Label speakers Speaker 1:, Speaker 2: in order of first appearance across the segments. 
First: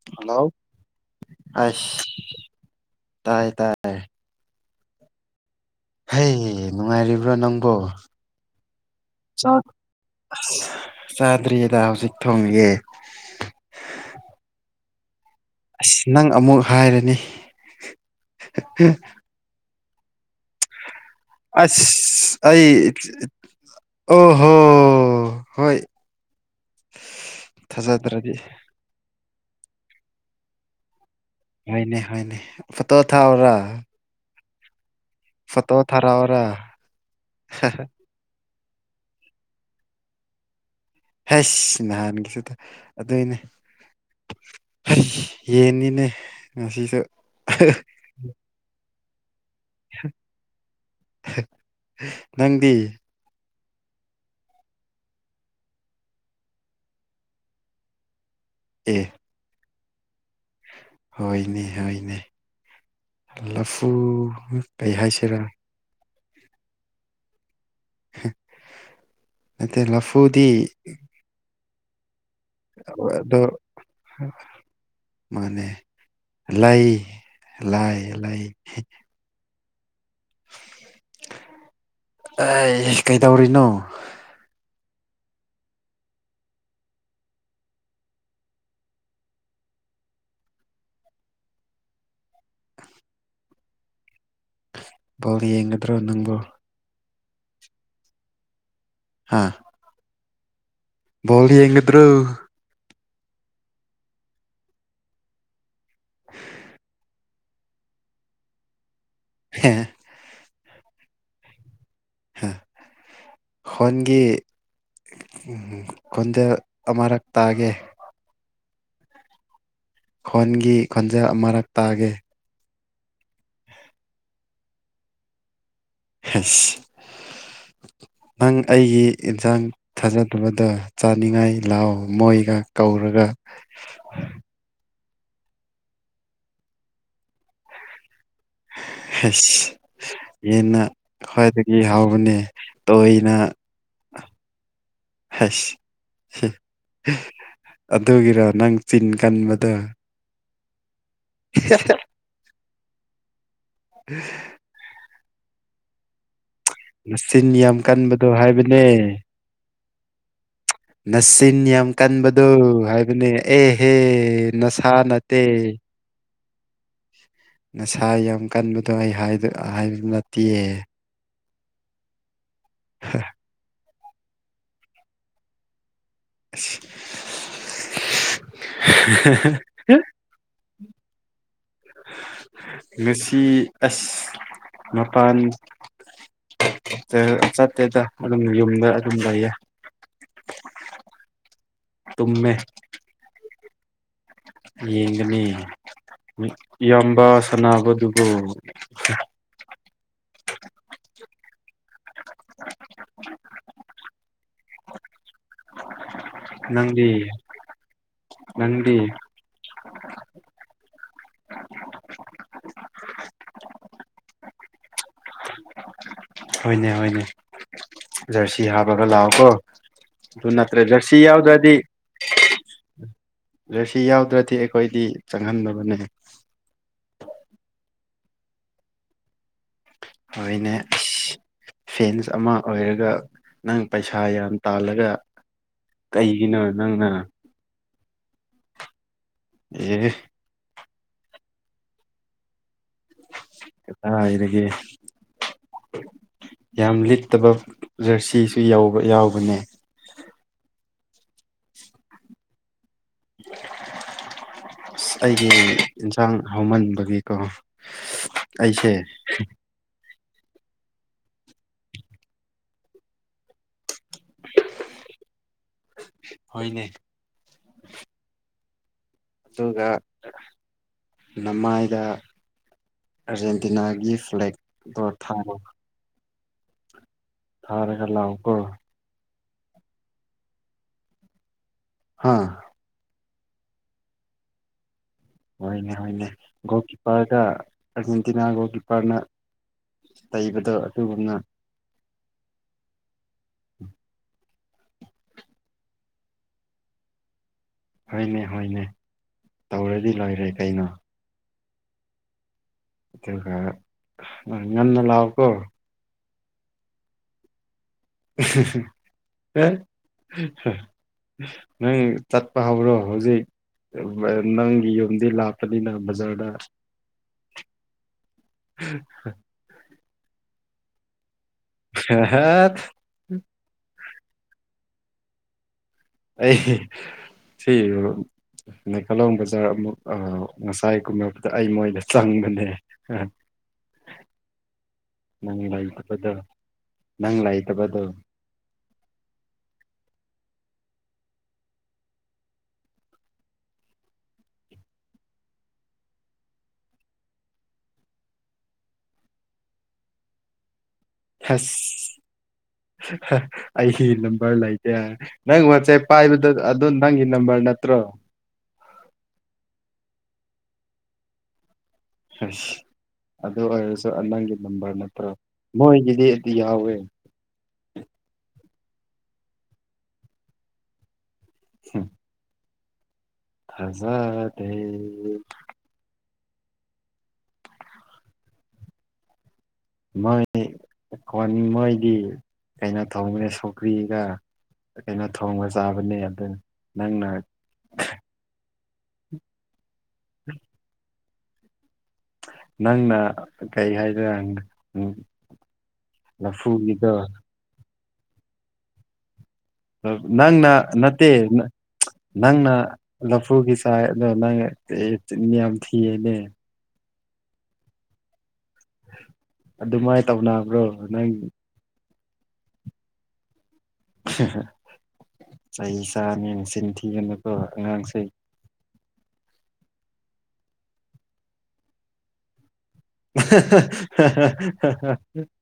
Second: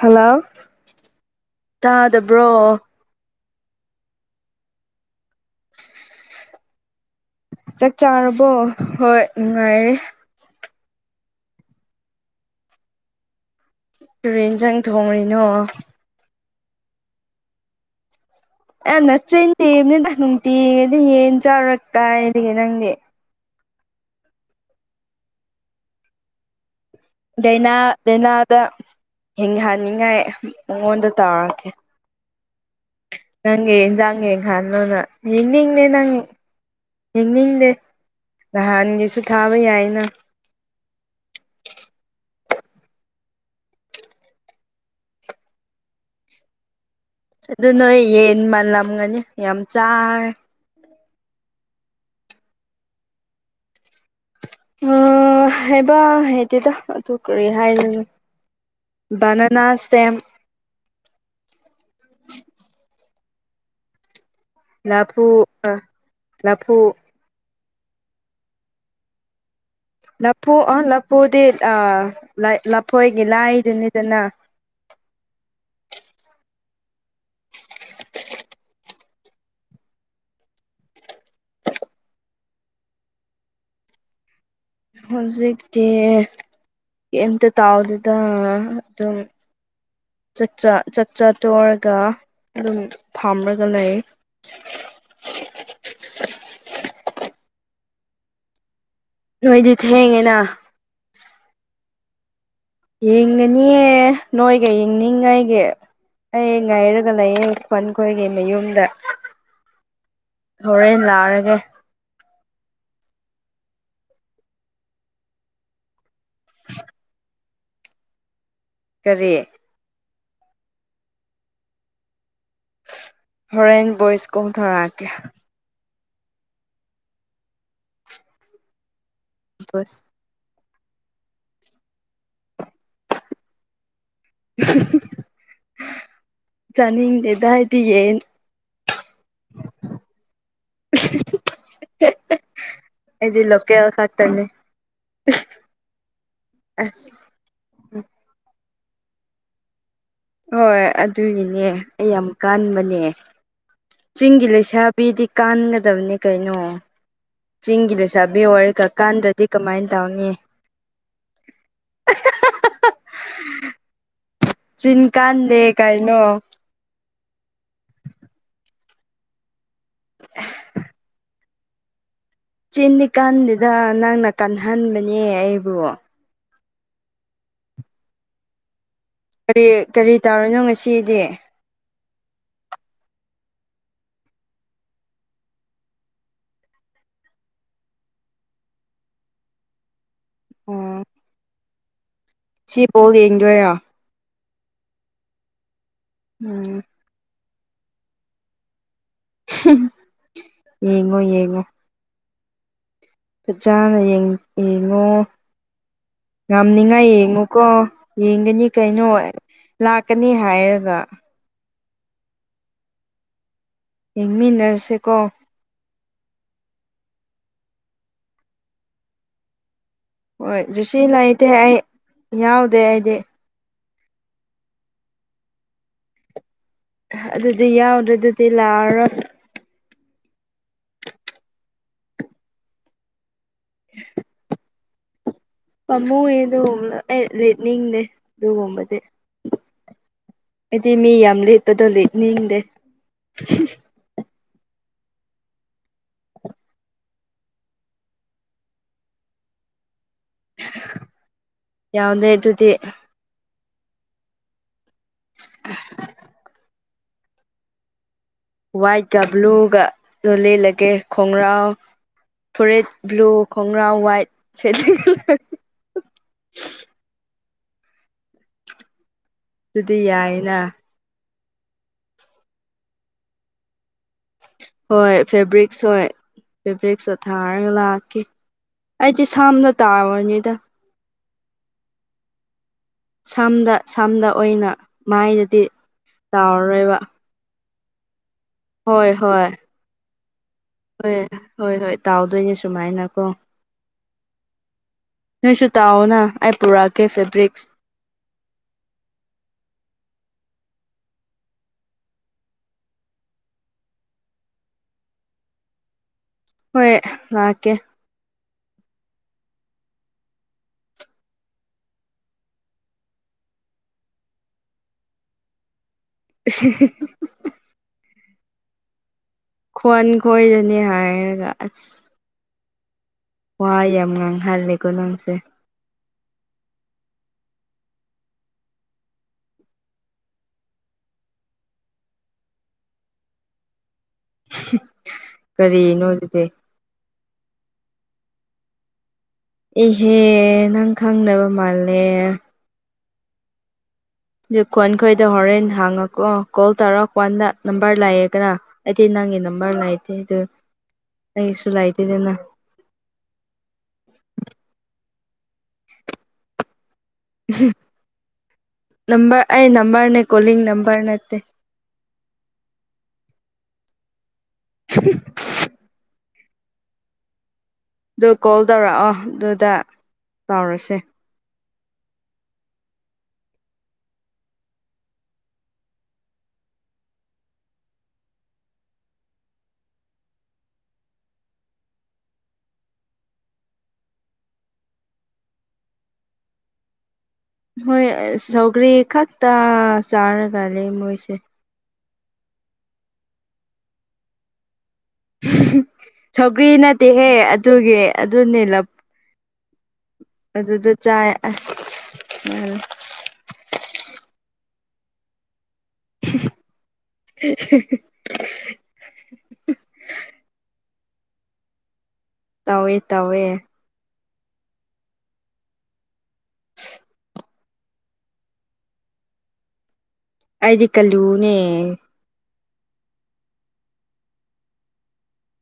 Speaker 1: hello
Speaker 2: ꯑꯁ
Speaker 1: ꯇꯥꯗꯕ꯭ꯔꯣ
Speaker 2: ꯇꯥꯏ ꯇꯥꯏ ꯇꯥꯏ ꯍꯩ ꯅꯨꯡꯉꯥꯏꯔꯤꯕ꯭ꯔꯣ ꯅꯪꯕꯨ
Speaker 1: ꯆꯥꯛ ꯆꯥꯔꯕꯣ ꯍꯣꯏ
Speaker 2: ꯆꯥꯛ
Speaker 1: ꯅꯨꯡꯉꯥꯏꯔꯦ
Speaker 2: ꯑꯁ ꯆꯥꯗ꯭ꯔꯤꯌꯦꯗꯥ ꯍꯧꯖꯤꯛ ꯊꯣꯡꯉꯤꯑꯦ
Speaker 1: ꯀꯔꯤ ꯏꯟꯁꯥꯡ ꯊꯣꯡꯔꯤꯅꯣ
Speaker 2: ꯑꯁ ꯅꯪ ꯑꯃꯨꯛ ꯍꯥꯏꯔꯅꯤ
Speaker 1: ꯑꯦ ꯅꯆꯦꯟ ꯊꯤꯕꯅꯤꯗ ꯅꯨꯡꯇꯤꯒꯤꯗꯤ ꯌꯦꯟ ꯆꯥꯔ
Speaker 2: ꯑꯁ
Speaker 1: ꯀꯥꯏꯗꯒꯤ
Speaker 2: ꯑꯩ
Speaker 1: ꯅꯪꯗꯤ
Speaker 2: ꯑꯣ ꯍꯣ ꯍꯣꯏ
Speaker 1: ꯗꯩꯅꯥ
Speaker 2: ꯊꯥꯖꯗ꯭ꯔꯗꯤ
Speaker 1: ꯗꯩꯅꯥꯗ ꯍꯤꯡꯍꯟꯅꯤꯡꯉꯥꯏ ꯃꯉꯣꯟꯗ ꯇꯧꯔ
Speaker 2: [unintelligible] ꯊꯥꯎꯔꯥ
Speaker 1: ꯅꯪꯒꯤ ꯌꯦꯟꯖꯥꯡ ꯌꯦꯡꯍꯟꯅꯣꯅ
Speaker 2: ꯐꯣꯇꯣ
Speaker 1: ꯌꯦꯡꯅꯤꯡꯗꯦ ꯅꯪ
Speaker 2: ꯊꯥꯔꯛꯑꯣꯔꯥ
Speaker 1: ꯌꯦꯡꯅꯤꯡꯗꯦ ꯅꯍꯥꯟꯒꯤꯁꯨ ꯊꯥꯕ ꯌꯥꯏꯅ
Speaker 2: ꯍꯩꯁ ꯅꯍꯥꯟꯒꯤꯁꯨ ꯊꯥ ꯑꯗꯨꯏꯅꯦ ꯍꯩꯁ ꯌꯦꯟꯅꯤꯅꯦ ꯉꯁꯤꯁꯨ
Speaker 1: ꯑꯗꯨ ꯅꯣꯏ ꯌꯦꯟ ꯃꯥꯜꯂꯝꯒꯅꯤ ꯌꯥꯝ ꯆꯥꯔꯦ
Speaker 2: ꯅꯪꯗꯤ
Speaker 1: ꯍꯥꯏꯕ ꯍꯥꯏꯇꯦꯗ ꯑꯗꯨ ꯀꯔꯤ ꯍꯥꯏꯔꯤꯅꯣ
Speaker 2: ꯑꯦ
Speaker 1: ꯕꯅꯅꯥ ꯁꯇꯦꯝ
Speaker 2: ꯍꯣꯏꯅꯦ ꯍꯣꯏꯅꯦ ꯂꯐꯨ ꯀꯩ
Speaker 1: ꯂꯐꯨ
Speaker 2: ꯍꯥꯏꯁꯤꯔꯥ
Speaker 1: ꯂꯐꯨ
Speaker 2: [unintelligible] ꯂꯐꯨꯗꯤ
Speaker 1: ꯂꯐꯨ ꯑ ꯂꯐꯨꯗꯤ ꯑ ꯂꯐꯣꯏꯒꯤ
Speaker 2: ꯑꯗꯣ
Speaker 1: ꯂꯥꯏꯗꯨꯅꯤꯗꯅ
Speaker 2: ꯃꯥꯅꯦ ꯂꯩ ꯂꯥꯏ ꯂꯩ ꯑꯦ ꯀꯩꯗꯧꯔꯤꯅꯣ
Speaker 1: ꯍꯧꯖꯤꯛꯇꯤ ꯀꯦꯝꯇ ꯇꯥꯎꯗꯦꯗ ꯑꯗꯨꯝ ꯆꯆꯥ ꯆꯥꯆꯥ꯭ꯔ ꯇꯣꯔꯒ ꯑꯗꯨꯝ ꯐꯥꯝꯔꯒ ꯂꯩꯌꯦ
Speaker 2: ꯕꯣꯜ ꯌꯦꯡꯒꯗ꯭ꯔꯣ ꯅꯪꯕꯨ ꯍꯥ
Speaker 1: ꯅꯣꯏꯗꯤ ꯊꯦꯡꯉꯦꯅ
Speaker 2: ꯕꯣꯜ ꯌꯦꯉꯗ꯭ꯔꯣ
Speaker 1: ꯌꯦꯡꯒꯅꯤꯌꯦ ꯅꯣꯏꯒ ꯌꯦꯡꯅꯤꯡꯉꯥꯏꯒꯤ ꯑꯩ ꯉꯥꯏꯔꯒ ꯂꯩꯌꯦ ꯄꯟꯈꯣꯏꯒꯤ ꯃꯌꯨꯝꯗ
Speaker 2: [unintelligible]
Speaker 1: ꯍꯣꯔꯦꯟ ꯂꯥꯛꯔꯒ
Speaker 2: ꯍꯣꯟꯒꯤ ꯈꯣꯟꯖꯦꯜ ꯑꯃꯔꯛ ꯇꯥꯒꯦ
Speaker 1: ꯀꯔꯤ
Speaker 2: ꯈꯣꯟꯒꯤ ꯈꯣꯟꯖꯦꯜ ꯑꯃꯔꯛ ꯇꯥꯒꯦ
Speaker 1: ꯍꯣꯔꯦꯟ ꯕꯣꯏꯁ ꯀꯣꯜ ꯇꯧꯔꯛꯀꯦ
Speaker 2: ꯅꯪ ꯑꯩꯒꯤ ꯌꯦꯟꯁꯥꯡ
Speaker 1: ꯚꯣꯏꯁ
Speaker 2: ꯊꯥꯖꯗꯕꯗꯣ ꯆꯥꯅꯤꯡꯉꯥꯏ ꯂꯥꯎ ꯃꯣꯏꯒ ꯀꯧꯔꯒ
Speaker 1: [inaudible] ꯆꯥꯅꯤꯡꯗꯦꯗ ꯑꯩꯗꯤ ꯌꯦꯟ
Speaker 2: ꯑꯁ ꯌꯦꯟꯅ ꯈ꯭ꯋꯥꯏꯗꯒꯤ ꯍꯥꯎꯕꯅꯦ ꯇꯣꯏꯅ
Speaker 1: ꯑꯩꯗꯤ ꯂꯣꯀꯦꯜ ꯈꯛꯇꯅꯦ
Speaker 2: ꯍꯩꯁ
Speaker 1: ꯑꯁ
Speaker 2: [unintelligible] ꯑꯗꯨꯒꯤꯔ ꯅꯪ ꯆꯤꯟ ꯀꯟꯕꯗꯨ
Speaker 1: ꯍꯣꯏ ꯑꯗꯨꯒꯤꯅꯦ ꯑꯩ ꯌꯥꯝ ꯀꯥꯟꯕꯅꯦ ꯆꯤꯡꯒꯤ ꯂꯩꯁꯥ ꯄꯤꯗꯤ ꯀꯥꯟꯒꯗꯕꯅꯦ ꯀꯩꯅꯣ
Speaker 2: ꯅꯆꯤꯟ ꯌꯥꯝ
Speaker 1: ꯆꯤꯡꯒꯤ
Speaker 2: ꯀꯟꯕꯗꯣ
Speaker 1: ꯂꯩꯁꯦꯕꯤ
Speaker 2: ꯍꯥꯏꯕꯅꯦ
Speaker 1: ꯑꯣꯏꯔꯒ ꯀꯥꯟꯗ꯭ꯔ ꯗꯤ ꯀꯃꯥꯏ ꯇꯧꯅꯤ
Speaker 2: ꯅꯁꯤꯟ ꯌꯥꯝ ꯀꯟꯕꯗꯨ ꯍꯥꯏꯕꯅꯦ ꯑꯦꯍꯦ ꯅꯁꯥ
Speaker 1: ꯆꯤꯟ
Speaker 2: ꯅꯠꯇꯦ
Speaker 1: ꯀꯥꯟꯗꯦ ꯀꯥꯏꯩꯅꯣ
Speaker 2: ꯅꯁꯥ ꯌꯥꯝ ꯀꯟꯕꯗꯣ ꯑꯩ ꯍꯥꯏꯕ ꯅꯠꯇꯤꯌꯦ
Speaker 1: ꯆꯤꯟꯅꯤꯀꯥꯟꯗꯨꯗ ꯅꯪꯅ ꯀꯟꯍꯟꯕꯅꯦ ꯑꯩꯕꯨ
Speaker 2: ꯑꯤꯁ [unintelligible] [unintelligible]
Speaker 1: ꯀꯔꯤ ꯀꯔꯤ ꯇꯧꯔꯤꯏꯅꯣ ꯉꯁꯤꯗꯤ
Speaker 2: ꯉꯁꯤ ꯑꯁ ꯃꯄꯥꯟ ꯆꯠꯇꯦꯗ ꯑꯗꯨꯝ ꯌꯨꯝꯗ ꯑꯗꯨꯝ ꯂꯩꯌꯦ
Speaker 1: ꯑꯣꯝ [unintelligible]
Speaker 2: ꯇꯨꯝꯃꯦ
Speaker 1: ꯕꯜꯣ ꯌꯦꯡꯗꯣꯏꯔꯣ
Speaker 2: ꯌꯦꯡꯒꯅꯤ
Speaker 1: ꯎꯝ
Speaker 2: ꯏꯌꯥꯝꯕ ꯁꯥꯟꯅꯕꯗꯨꯕꯨ
Speaker 1: ꯌꯦꯡꯉꯣ ꯌꯦꯡꯉꯣ ꯐ ꯆꯥꯅ ꯌꯦꯡꯉꯣ
Speaker 2: ꯅꯪꯗꯤ
Speaker 1: ꯌꯥꯝꯅꯤꯉꯥꯏ ꯌꯦꯡꯉꯨꯀꯣ ꯌꯦꯡꯒꯅꯤ
Speaker 2: ꯅꯪꯗꯤ
Speaker 1: ꯀꯩꯅꯣ ꯂꯥꯛꯀꯅꯤ ꯍꯥꯏꯔꯒ ꯌꯦꯡꯃꯤꯟꯅꯔꯁꯦꯀꯣ
Speaker 2: ꯍꯣꯏꯅꯦ ꯍꯣꯏꯅꯦ ꯖꯔꯁꯤ ꯍꯥꯞꯄꯒ ꯂꯥꯛꯑꯣꯀꯣ
Speaker 1: ꯍꯣꯏ
Speaker 2: ꯑꯗꯨꯅꯠꯇ꯭ꯔ
Speaker 1: ꯖꯨꯁꯤ
Speaker 2: ꯔꯁꯤ
Speaker 1: ꯂꯩꯇꯦ
Speaker 2: ꯌꯥꯎꯗꯗꯤ
Speaker 1: ꯑꯩ ꯌꯥꯎꯗꯦ ꯑꯩꯗꯤ
Speaker 2: ꯑꯗ ꯁꯤ ꯌꯥꯎꯗ꯭ꯔꯗꯤ ꯑꯩꯈꯣꯏꯗꯤ ꯆꯪꯍꯟꯗꯕꯅꯦ
Speaker 1: ꯑꯗꯨꯗꯤ ꯌꯥꯎꯗ꯭ꯔꯦ ꯑꯗꯨꯗꯤ ꯂꯥꯛꯑꯔꯣꯏ
Speaker 2: ꯍꯅꯦ ꯑ ꯐꯦꯟꯁ ꯑꯃ ꯑꯣꯏꯔꯒ ꯅꯪ ꯄꯩꯁꯥ ꯌꯥꯝ ꯇꯥꯜꯂꯒ
Speaker 1: ꯄꯥꯝꯃꯨꯏ
Speaker 2: ꯀꯩꯒꯤꯅꯣ
Speaker 1: ꯑꯗꯨꯒꯨꯝꯕ
Speaker 2: ꯅꯪꯅ
Speaker 1: ꯑꯩ ꯂꯤꯠꯅꯤꯡꯗꯦ ꯑꯗꯨꯒꯨꯝꯕꯗꯤ
Speaker 2: ꯎ
Speaker 1: ꯍꯥꯏꯗꯤ ꯃꯤ ꯌꯥꯝ ꯂꯤꯠꯄꯗꯣ ꯂꯦꯛꯅꯤꯡꯗꯦ
Speaker 2: ꯑ ꯏꯔꯒꯦ ꯌꯥꯝ ꯂꯤꯠꯇꯕ ꯖꯔꯁꯤꯁꯨ ꯌꯥ ꯌꯥꯎꯕꯅꯦ
Speaker 1: ꯌꯥꯎꯅꯦ ꯑꯗꯨꯗꯤ
Speaker 2: ꯑꯁ ꯑꯩꯒꯤ ꯏꯟꯁꯥꯡ ꯍꯧꯃꯟꯕꯒꯤ ꯀꯣ
Speaker 1: ꯋꯥꯏꯠꯀ ꯕ꯭ꯂꯨꯒꯗ ꯂꯦꯜꯂꯒꯦ ꯈꯣꯡꯒ꯭ꯔꯥꯎ ꯐꯣꯔꯦꯠ ꯕ꯭ꯂꯨ ꯈꯣꯡꯒ꯭ꯔꯥ ꯋꯥꯏꯠ ꯁꯦꯂꯤ
Speaker 2: ꯍꯅꯦ ꯑꯗꯨꯒ
Speaker 1: ꯑꯗꯨꯗꯤ ꯌꯥꯏꯅ
Speaker 2: ꯅꯃꯥꯏꯗ ꯑꯔꯖꯦꯟꯇꯤꯅꯥꯒꯤ
Speaker 1: ꯍꯣꯏ ꯐꯦꯕ꯭ꯔꯤꯛꯁ ꯍꯣꯏ ꯐꯦꯕ꯭ꯔꯤꯛꯁꯇ ꯊꯥꯔꯒ ꯂꯥꯛꯀꯦ ꯑꯩꯗꯤ ꯁꯝꯅ ꯇꯥꯔꯨꯔꯅꯤꯗ
Speaker 2: ꯍꯥꯥ
Speaker 1: ꯁꯝꯗ ꯁꯝꯗ ꯑꯣꯏꯅ ꯃꯥꯏꯗꯗꯤ
Speaker 2: ꯍꯣꯏꯅꯦ ꯍꯣꯏꯅꯦ ꯒꯣꯜ
Speaker 1: ꯇꯥꯎꯔꯔꯣꯏꯕ
Speaker 2: ꯀꯤꯞꯄꯔꯗ ꯑꯥꯔꯖꯦꯟꯇꯤꯅꯥ ꯒꯣꯜ
Speaker 1: ꯍꯣꯏ
Speaker 2: ꯀꯤꯞꯄꯔꯅ
Speaker 1: ꯍꯣꯏ
Speaker 2: ꯂꯩꯕꯗꯣ
Speaker 1: ꯍꯣꯏ ꯍꯣꯏ ꯍꯣꯏ ꯇꯥꯎꯗꯣꯏꯅꯦ ꯁꯨꯃꯥꯏꯅ ꯀꯣ
Speaker 2: ꯎ
Speaker 1: ꯅꯣꯏꯁꯨ ꯇꯥꯎꯑꯣꯅ ꯑꯩ ꯄꯨꯔꯛꯑꯒꯦ ꯐꯦꯕ꯭ꯔꯤꯛꯁ
Speaker 2: ꯍꯣꯏꯅꯦ ꯍꯣꯏꯅꯦ ꯇꯧꯔꯗꯤ ꯂꯣꯏꯔꯦ ꯀꯩꯅꯣ ꯇ ꯅꯅ ꯂꯥꯎ ꯀꯧꯕ
Speaker 1: ꯍꯣꯏ ꯂꯥꯛꯀꯦ
Speaker 2: ꯑꯦ ꯅꯪ ꯆꯠꯄ ꯍꯥꯏꯕ꯭ꯔꯣ ꯍꯧꯖꯤꯛ ꯅꯪꯒꯤ ꯌꯨꯝꯗꯤ ꯂꯥꯞꯄꯅꯤꯅ ꯕꯖꯥꯔ ꯑ
Speaker 1: ꯈꯣꯟ ꯈꯣꯏꯗꯅꯤ ꯍꯥꯏꯔꯒ ꯑꯁ
Speaker 2: ꯍꯍꯠ
Speaker 1: ꯋꯥꯣꯏ ꯌꯥꯝ ꯉꯥꯡꯍꯜꯂꯦꯀꯣ ꯅꯪꯁꯦ
Speaker 2: ꯑꯩ ꯁꯤ ꯅꯩꯀꯥꯂꯣꯡ ꯕꯖꯥꯔ ꯑꯃꯨꯛ ꯉꯁꯥꯏꯒꯨꯝꯕꯗ ꯑꯩ ꯃꯣꯏꯗ ꯆꯪꯕꯅꯦ ꯑꯝ
Speaker 1: ꯀꯔꯤꯅꯣ ꯑꯗꯨꯗꯤ
Speaker 2: ꯅꯪ ꯂꯥꯏ ꯇꯕ ꯑꯗꯨ
Speaker 1: ꯏꯍꯦ ꯅꯪ ꯈꯪꯅꯕ ꯃꯥꯜꯂꯦ ꯈꯣꯟ ꯈꯣꯏꯗ ꯍꯣꯔꯦꯟ ꯍꯥꯡꯉꯛꯀꯣ ꯀꯣꯜ ꯇꯧꯔꯛꯀ ꯋꯥꯟꯗ ꯅꯝꯕꯔ ꯂꯥꯛꯑꯦꯒꯅ ꯑꯩꯗꯤ ꯅꯪꯒꯤ ꯅꯝꯕꯔ ꯂꯥꯏꯇꯦ ꯑꯗꯨ ꯑꯩꯁꯨ ꯂꯥꯏꯇꯦꯗꯅ
Speaker 2: ꯑꯩ ꯅꯝꯕꯔ ꯂꯩꯒꯦ ꯅꯪ ꯋꯥꯁꯦ ꯄꯥꯏꯕꯗ ꯑꯗꯨꯗꯣ ꯅꯪꯒꯤ ꯅꯝꯕꯔ ꯅꯠꯇ꯭ꯔꯣ
Speaker 1: ꯅꯝꯕꯝꯕꯔ ꯑꯦ ꯅꯝꯕꯔ ꯅ ꯀꯣꯂꯤꯤꯡ ꯅꯝꯕꯔ ꯅꯠꯇꯦ
Speaker 2: ꯑꯁ ꯑꯗꯨ ꯑꯣꯏꯔꯁꯨ ꯅꯪꯒꯤ ꯅꯝꯕꯔ ꯅꯠꯇ꯭ꯔꯣ ꯃꯣꯏꯒꯤꯗꯤ ꯌꯥꯎꯋꯦ
Speaker 1: ꯑꯗꯨ ꯀꯣꯜ ꯇꯧꯔꯛꯑꯣ ꯑꯗꯨꯗ ꯆꯥꯎꯔꯁꯦ
Speaker 2: ꯑ ꯊꯖꯦ ꯃꯣꯏ ꯃꯣꯏꯗꯤ ꯀꯩꯅꯣ ꯇꯧꯕꯈꯦ ꯁꯨꯀ꯭ꯔꯤꯗ ꯀꯩꯅꯣ ꯊꯣꯡꯕ ꯆꯥꯕꯅꯦ ꯑꯗꯨ ꯅꯪꯅ
Speaker 1: ꯍꯣꯏ ꯁꯧꯒꯔꯤ ꯈꯛꯇ ꯆꯥꯔꯒ ꯂꯩ ꯃꯣꯏꯁꯦ
Speaker 2: ꯅꯪꯅ ꯀꯩ ꯍꯥꯏꯗꯔ
Speaker 1: ꯁꯧꯒ꯭ꯔꯤ ꯅꯠꯇꯦꯍꯦ ꯑꯗꯨꯒꯤ ꯑꯗꯨꯅꯦ ꯂꯞ
Speaker 2: ꯅꯪꯅ
Speaker 1: ꯑꯗꯨꯗ ꯆꯥꯏ
Speaker 2: ꯅꯠꯇꯦ
Speaker 1: ꯑꯁ
Speaker 2: ꯅꯪꯅ ꯂꯐꯨꯒꯤ ꯆꯥꯏ ꯑꯗꯣ ꯅꯪꯅꯤꯌꯝ ꯁꯤꯌꯦꯅꯦ
Speaker 1: [inaudible]
Speaker 2: ꯑꯗꯨꯃꯥꯏꯅ ꯇꯧꯅꯕ꯭ꯔꯣ ꯅꯪ
Speaker 1: ꯇꯋꯦ ꯇꯋꯦ
Speaker 2: ꯆꯍꯤ ꯆꯥꯅꯤꯆꯤꯟ ꯊꯤꯅꯅꯕ ꯑꯉꯥꯡꯁ
Speaker 1: ꯑꯩꯗꯤ ꯀꯜꯂꯨꯅꯦ
Speaker 2: [inaudible]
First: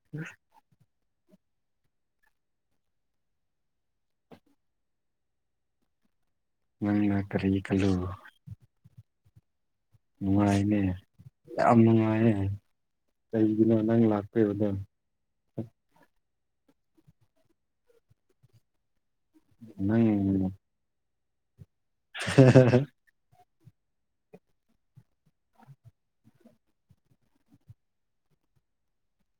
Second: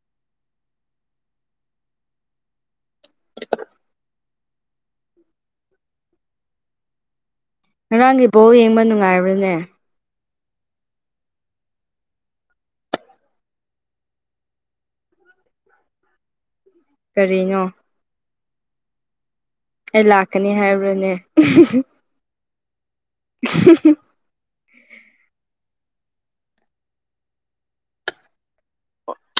Speaker 2: ꯅꯪꯅ ꯀꯔꯤ ꯈꯜꯂꯨ
Speaker 1: ꯉꯔꯥꯡꯒꯤ ꯕꯜ ꯌꯦꯡꯕ ꯅꯨꯡꯉꯥꯏꯕ꯭ꯔꯅꯦ
Speaker 2: ꯅꯨꯡꯉꯥꯏꯅꯦ ꯌꯥꯝ ꯅꯨꯡꯉꯥꯏꯌꯦ ꯀꯩꯒꯤꯅꯣ ꯅꯪ ꯂꯥꯛꯇꯣꯏꯕꯗꯣ
Speaker 1: ꯀꯔꯤꯅꯣ ꯑꯩ
Speaker 2: ꯅꯪ
Speaker 1: ꯂꯥꯛꯀꯅꯤ ꯍꯥꯏꯕ꯭ꯔꯅꯦ
Speaker 2: ꯍ
Speaker 1: [inaudible]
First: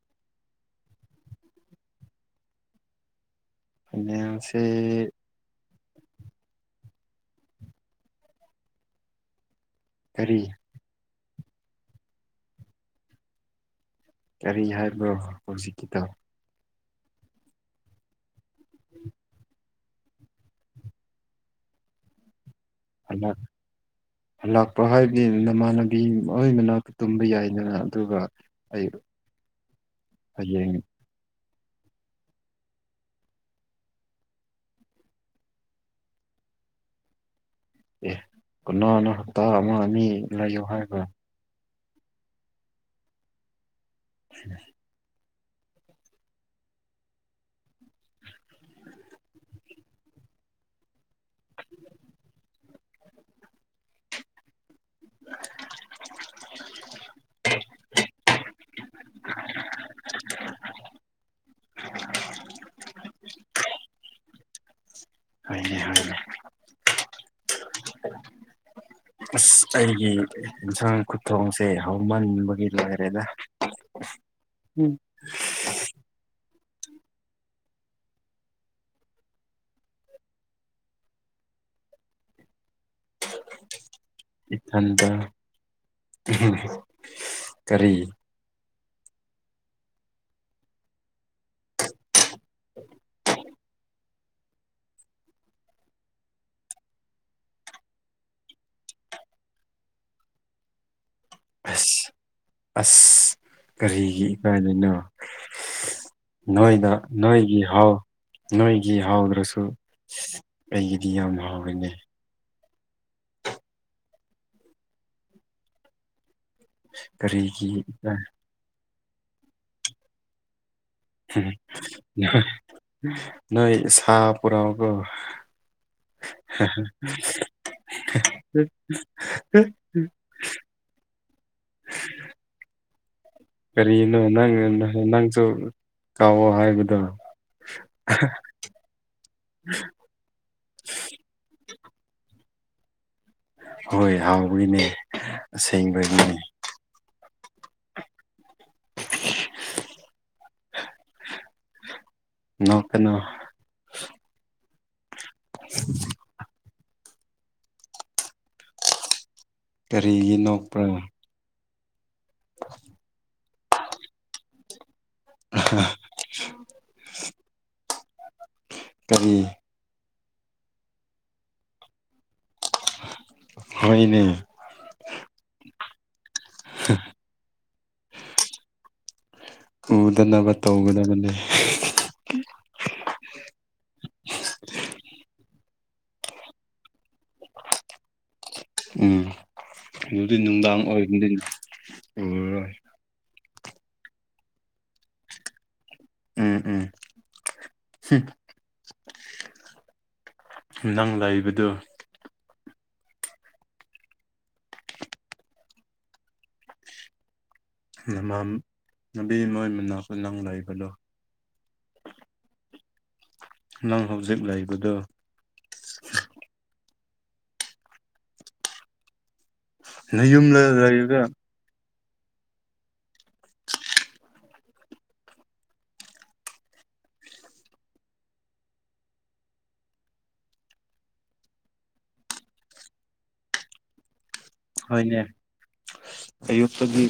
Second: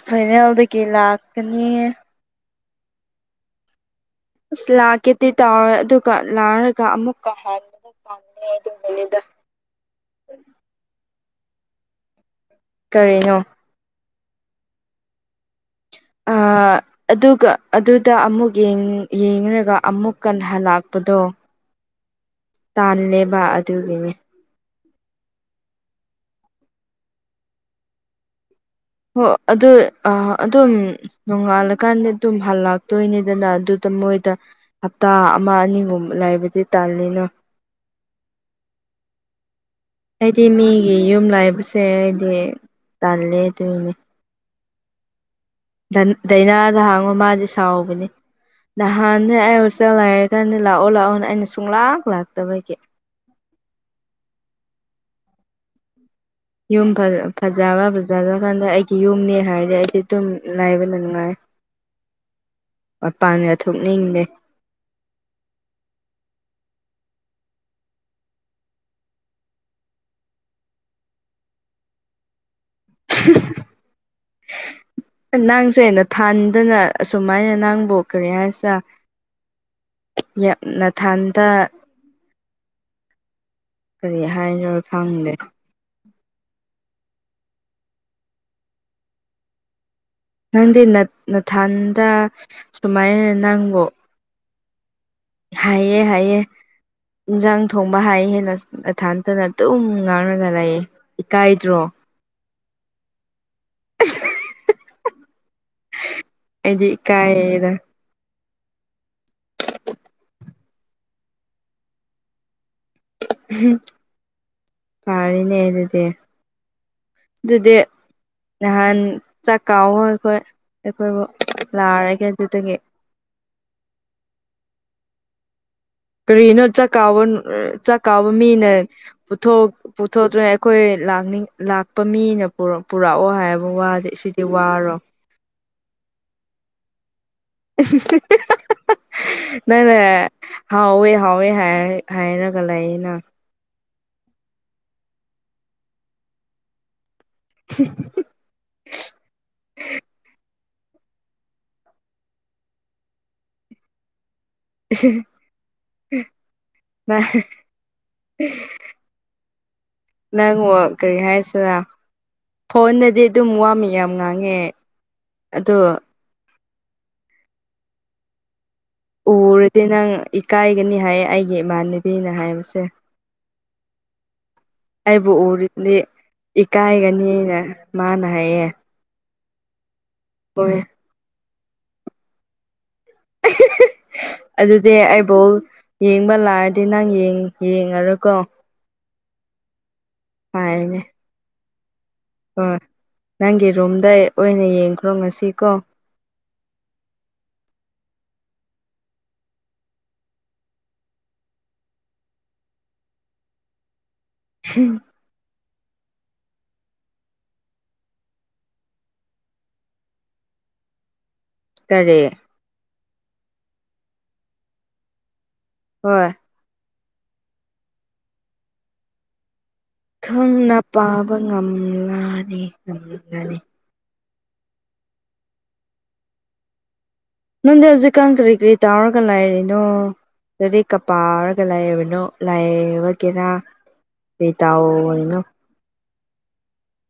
Speaker 1: ꯐꯥꯏꯅꯦꯜꯗꯒꯤ ꯂꯥꯛꯀꯅꯤ
Speaker 2: ꯑ
Speaker 1: ꯑꯁ ꯂꯥꯛꯀꯦꯗꯤ ꯇꯧꯔꯣꯏ ꯑꯗꯨꯒ ꯂꯥꯛꯔꯒ ꯑꯃꯨꯛꯀ ꯍꯥꯟꯕꯗ ꯇꯥꯟꯦ ꯑꯗꯨꯕꯅꯤꯗ
Speaker 2: ꯀꯔꯤ
Speaker 1: ꯀꯔꯤꯅꯣ
Speaker 2: ꯀꯔꯤ ꯍꯥꯏꯕꯅꯣ ꯍꯧꯖꯤꯛꯀꯤꯗ
Speaker 1: ꯑꯥ ꯑꯗꯨꯒ ꯑꯗꯨꯗ ꯑꯃꯨꯛ ꯌꯦꯡꯒ ꯑꯃꯨꯛ ꯀꯟ ꯍꯜꯂꯥꯛꯄꯗꯣ ꯇꯜꯂꯦꯕ ꯑꯗꯨꯒꯤꯅꯦ
Speaker 2: ꯂꯥꯛꯄ ꯍꯥꯏꯕꯗꯤ ꯅꯃꯥꯟꯅꯕꯤ ꯑꯣꯏ ꯃꯅꯥ ꯇꯨꯝꯕ ꯌꯥꯏꯗꯅ ꯑꯗꯨꯒ ꯑꯩ
Speaker 1: ꯍꯣꯏ ꯑꯗꯨ ꯑꯗꯨꯝ
Speaker 2: ꯍꯌꯦꯡ
Speaker 1: ꯅꯣꯡꯉꯥꯜꯂꯀꯥꯟꯗ ꯑꯗꯨꯝ ꯍꯜꯂꯥꯛꯇꯣꯏꯅꯤꯗꯅ ꯑꯗꯨꯗ ꯃꯣꯏꯗ ꯍꯞꯇꯥ ꯑꯃ ꯑꯅꯤꯒꯨꯝꯕ ꯂꯩꯕꯗꯤ ꯇꯥꯜꯂꯤꯅꯣ
Speaker 2: ꯑꯦ ꯀꯅꯅ ꯇ ꯑꯃ ꯃꯤ
Speaker 1: ꯑꯩꯗꯤ ꯃꯤꯒꯤ ꯌꯨꯝ ꯂꯥꯏꯕꯁꯦ ꯑꯩꯗꯤ ꯇꯜꯂꯦ ꯑꯗꯨꯅꯤ
Speaker 2: [unintelligible]
Speaker 1: ꯗꯥꯏꯅꯥꯗ ꯍꯥꯡꯕ ꯃꯥꯗꯤ ꯁꯥꯎꯕꯅꯦ ꯅꯍꯥꯟꯅꯦ ꯑꯩ ꯍꯧꯣꯖꯤꯛꯇ ꯂꯩꯥꯏꯔꯒꯥꯟꯅꯦ ꯂꯥꯛꯑꯣ ꯂꯥꯛꯑꯣꯅꯦ ꯑꯩꯅ ꯁꯨꯡꯂꯥꯛ ꯂꯥꯛꯇꯕꯒꯤ ꯌꯨꯝ ꯐꯖꯕ ꯐꯖꯖ꯭ꯔ ꯀꯥꯟꯗ ꯑꯩꯒꯤ ꯌꯨꯝꯅꯦ ꯍꯥꯏꯔꯗꯤ ꯑꯩꯗꯤ ꯑꯗꯨꯝ ꯂꯥꯏꯕꯅ ꯅꯨꯡꯉꯥꯏ
Speaker 2: [unintelligible]
Speaker 1: ꯃꯄꯥꯟ ꯌꯥ ꯊꯣꯛꯣꯛꯅꯤꯡꯗꯦ
Speaker 2: [unintelligible] ꯑꯁ ꯑꯩꯒꯤ ꯌꯦꯟꯁꯥꯡ ꯈꯨꯊꯣꯡꯁꯦ ꯍꯧꯃꯟꯕꯒꯤ ꯂꯥꯏꯔꯤꯛ ꯇ꯭ꯔ‌ꯦꯗ ꯎꯝ
Speaker 1: ꯅꯡꯁꯦ ꯑꯩꯅ ꯊꯥꯟꯗꯅ ꯑꯁꯨꯃꯥꯏꯅ ꯅꯥꯡꯕꯨ ꯀꯔꯤ ꯍꯥꯏꯁꯤꯔꯥ ꯌꯥꯝ ꯅꯊꯟꯗ ꯀꯔꯤ ꯍꯥꯏꯅꯣ
Speaker 2: ꯏꯊꯟꯗ
Speaker 1: ꯈꯪꯗꯦ
Speaker 2: ꯀꯔꯤ
Speaker 1: ꯅꯪꯗꯤ ꯅꯊꯥꯟꯗ ꯁꯨꯃꯥꯏꯅ ꯅꯪꯕꯨ ꯍꯥꯏꯌ‌ꯦ ꯍꯥꯏꯌꯦ ꯏꯟꯁꯥꯡ ꯊꯣꯡꯕ ꯍꯥꯏ ꯍꯦꯟꯅ ꯑꯊꯥꯇꯅ ꯑꯗꯨꯝ ꯉꯥꯡꯔꯒ ꯂꯩꯌꯦ ꯏꯀꯥꯏꯗ꯭ꯔꯣ
Speaker 2: ꯑꯁ ꯑꯁ ꯀꯔꯤꯒꯤ ꯏꯀꯥꯏꯗ‌ꯣꯏꯅꯣ
Speaker 1: ꯑꯩꯗꯤ
Speaker 2: ꯅꯣꯏꯗ ꯅꯣꯏꯒꯤ
Speaker 1: ꯏꯀꯥꯏꯌꯦꯗ
Speaker 2: ꯍꯥꯎ ꯅꯣꯏꯒꯤ ꯍꯥꯎꯗ꯭ꯔꯁꯨ ꯑꯩꯒꯤꯗꯤ ꯌꯥꯝ ꯍꯥꯎꯔꯤꯅꯦ
Speaker 1: ꯄꯥꯔ‌ꯦꯅꯦ ꯑꯗꯨꯗꯤ
Speaker 2: ꯀꯔꯤꯒꯤ
Speaker 1: ꯑꯗꯨꯗꯤ ꯅꯍꯥꯟ ꯆꯥꯛ ꯀꯥꯎꯕ ꯑꯩꯈꯣꯏ ꯑꯩꯈꯣꯏꯕꯨ ꯂꯥꯛꯔꯒꯦ ꯑꯗꯨꯗꯒꯤ
Speaker 2: ꯅꯣꯏ ꯁꯥ ꯄꯨꯔꯥꯎꯀ‌ꯣ
Speaker 1: ꯀꯔꯤꯅꯣ ꯆꯥꯛ ꯀꯥꯕ ꯆꯥꯛ ꯀꯥꯕ ꯃꯤꯅ ꯄꯨꯊꯣꯛ ꯄꯨꯊꯣꯛꯇ꯭ꯔꯦ ꯑꯩꯈꯣꯏꯅꯤꯡ ꯂꯥꯛꯄ ꯃꯤꯅ ꯄꯨꯔꯛꯑꯣ ꯍꯥꯏꯕ ꯋꯥꯗꯤ
Speaker 2: ꯀꯔꯤꯅꯣ
Speaker 1: ꯁꯤꯗꯤ
Speaker 2: ꯅꯪ
Speaker 1: ꯋꯥꯔꯣ
Speaker 2: ꯅꯪꯁꯨ ꯀꯥꯎꯑꯣ ꯍꯥꯏꯕꯗꯣ
Speaker 1: ꯅꯪꯅ ꯍꯥꯎꯋꯦ ꯍꯥꯎꯋꯦ ꯍꯥꯏ ꯍꯥꯏꯅꯒ ꯂꯩꯌ‌ꯦꯅ
Speaker 2: ꯍꯣꯏ ꯍꯥꯎꯕꯒꯤꯅꯦ ꯑꯁꯦꯡꯕꯒꯤꯅꯦ
Speaker 1: ꯊꯤ
Speaker 2: [unintelligible] ꯅ‌ꯣꯛꯀꯅ‌ꯣ
Speaker 1: [unintelligible]
Speaker 2: ꯀꯔꯤꯒꯤ
Speaker 1: ꯅꯪ
Speaker 2: ꯅꯣꯛꯄ꯭ꯔꯥ
Speaker 1: ꯀꯔꯤ ꯍꯥꯏꯁꯤꯔ ꯐꯣꯟꯅꯗꯤ ꯑꯗꯨꯝ ꯋꯥꯝꯃꯤ ꯌꯥꯝ ꯉꯥꯡꯉꯦ ꯑꯗꯣ
Speaker 2: ꯀꯔꯤ
Speaker 1: ꯎꯔꯗꯤ ꯅꯪ ꯏꯀꯥꯏꯒꯅꯤ ꯍꯥꯏꯌꯦ ꯑꯩꯒꯤ ꯏꯃꯥꯟꯅꯕꯤꯅ ꯍꯥꯏꯕꯁꯦ
Speaker 2: ꯍ‌‌ꯣꯏꯅꯦ
Speaker 1: ꯑꯩꯕꯨ ꯎꯔꯗꯤ ꯏꯀꯥꯏꯒꯅꯤꯅ ꯃꯥꯅ ꯍꯥꯏꯌꯦ
Speaker 2: ꯎꯗꯅꯕ
Speaker 1: ꯍꯣꯏ
Speaker 2: ꯇꯧꯒꯗꯕꯅꯦ [unintelligible]
Speaker 1: ꯑꯗꯨꯗꯤ ꯑꯩꯕꯨꯜ ꯌꯦꯡꯕ ꯂꯥꯔꯗꯤ ꯅꯪ ꯌꯦꯡꯉꯔꯨꯀꯣ
Speaker 2: ꯎꯝ ꯑꯗꯨꯗꯤ ꯅꯨꯡꯗꯥꯡ
Speaker 1: ꯍꯥꯏꯔꯅꯦ
Speaker 2: ꯑꯣꯏꯕꯗꯤꯟ
Speaker 1: ꯍꯣꯏ ꯅꯪꯒꯤ ꯔꯨꯝꯗ ꯑꯣꯏꯅ ꯌꯦꯡꯈ꯭ꯔꯣ ꯉꯁꯤ ꯀꯣ
Speaker 2: ꯎꯝ ꯎꯝ ꯍꯝ ꯅꯪ ꯂꯩꯕꯗꯨ
Speaker 1: ꯍꯝ
Speaker 2: ꯃ ꯅꯨꯕꯤ ꯑꯃ ꯃꯅꯥꯈ ꯅꯪ ꯂꯩꯕꯗꯣ
Speaker 1: ꯇꯔꯦꯠ
Speaker 2: ꯅꯪ ꯍꯧꯖꯤꯛ ꯂꯩꯕꯗꯨ
Speaker 1: ꯍꯣꯏ
Speaker 2: ꯅꯌꯨꯝꯗ
Speaker 1: ꯈꯪꯅ
Speaker 2: ꯂꯩꯔꯒ
Speaker 1: ꯄꯥꯕ ꯉꯝꯂꯅꯤ ꯉꯝꯂꯅꯤ ꯅꯪꯗꯤ ꯍꯧꯖꯤꯛꯀꯥꯟ ꯀꯔꯤ ꯀꯔꯤ ꯇꯥꯔꯒ ꯂꯥꯏꯔꯤꯅꯣ ꯂꯥꯏꯔꯤꯛꯀ ꯄꯥꯔꯒ ꯂꯩꯔꯕꯤꯗꯣ ꯂꯩꯕꯒꯦꯔ ꯀ꯭ꯔꯤ
Speaker 2: ꯍꯣꯏꯅꯦ
Speaker 1: ꯇꯥꯎꯏꯅꯣ
Speaker 2: ꯑꯌꯨꯛꯇꯒꯤ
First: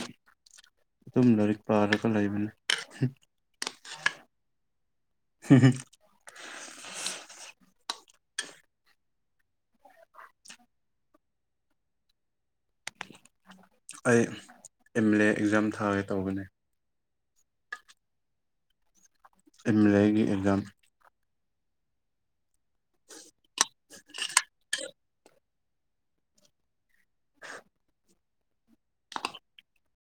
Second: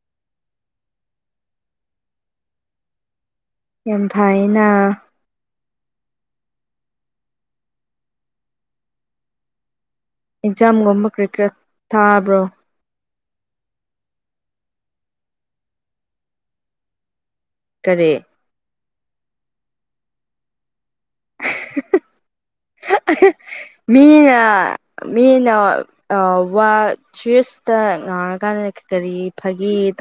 Speaker 2: ꯑꯗꯨꯝ ꯂꯥꯏꯔꯤꯛ ꯄꯥꯔꯒ ꯂꯩꯕꯅꯤ
Speaker 1: ꯌꯥꯝ ꯐꯥꯏꯅ
Speaker 2: ꯍꯝ ꯍꯨꯝ
Speaker 1: ꯑꯦꯛꯖꯥꯝꯒꯨꯝꯕ ꯀꯔꯔꯤ ꯀꯔ ꯊꯥꯕ꯭ꯔꯣ
Speaker 2: ꯑꯩ ꯑꯦꯝ ꯑꯦꯜ ꯑꯦ ꯑꯦꯛꯖꯥꯝ ꯊꯥꯒꯦ ꯇꯧꯕꯅꯦ
Speaker 1: ꯀꯔꯦ
Speaker 2: ꯑꯦꯝ ꯑꯦꯜ ꯑꯦꯒꯤ ꯑꯦꯛꯖꯥꯝ [inaudible]
Speaker 1: ꯃꯤꯅ ꯃꯤꯅ ꯑ ꯋꯥ ꯁ꯭ꯋꯁꯇ ꯉꯥꯡꯔꯀꯥꯟꯗ ꯀꯔꯤ ꯐꯒꯤ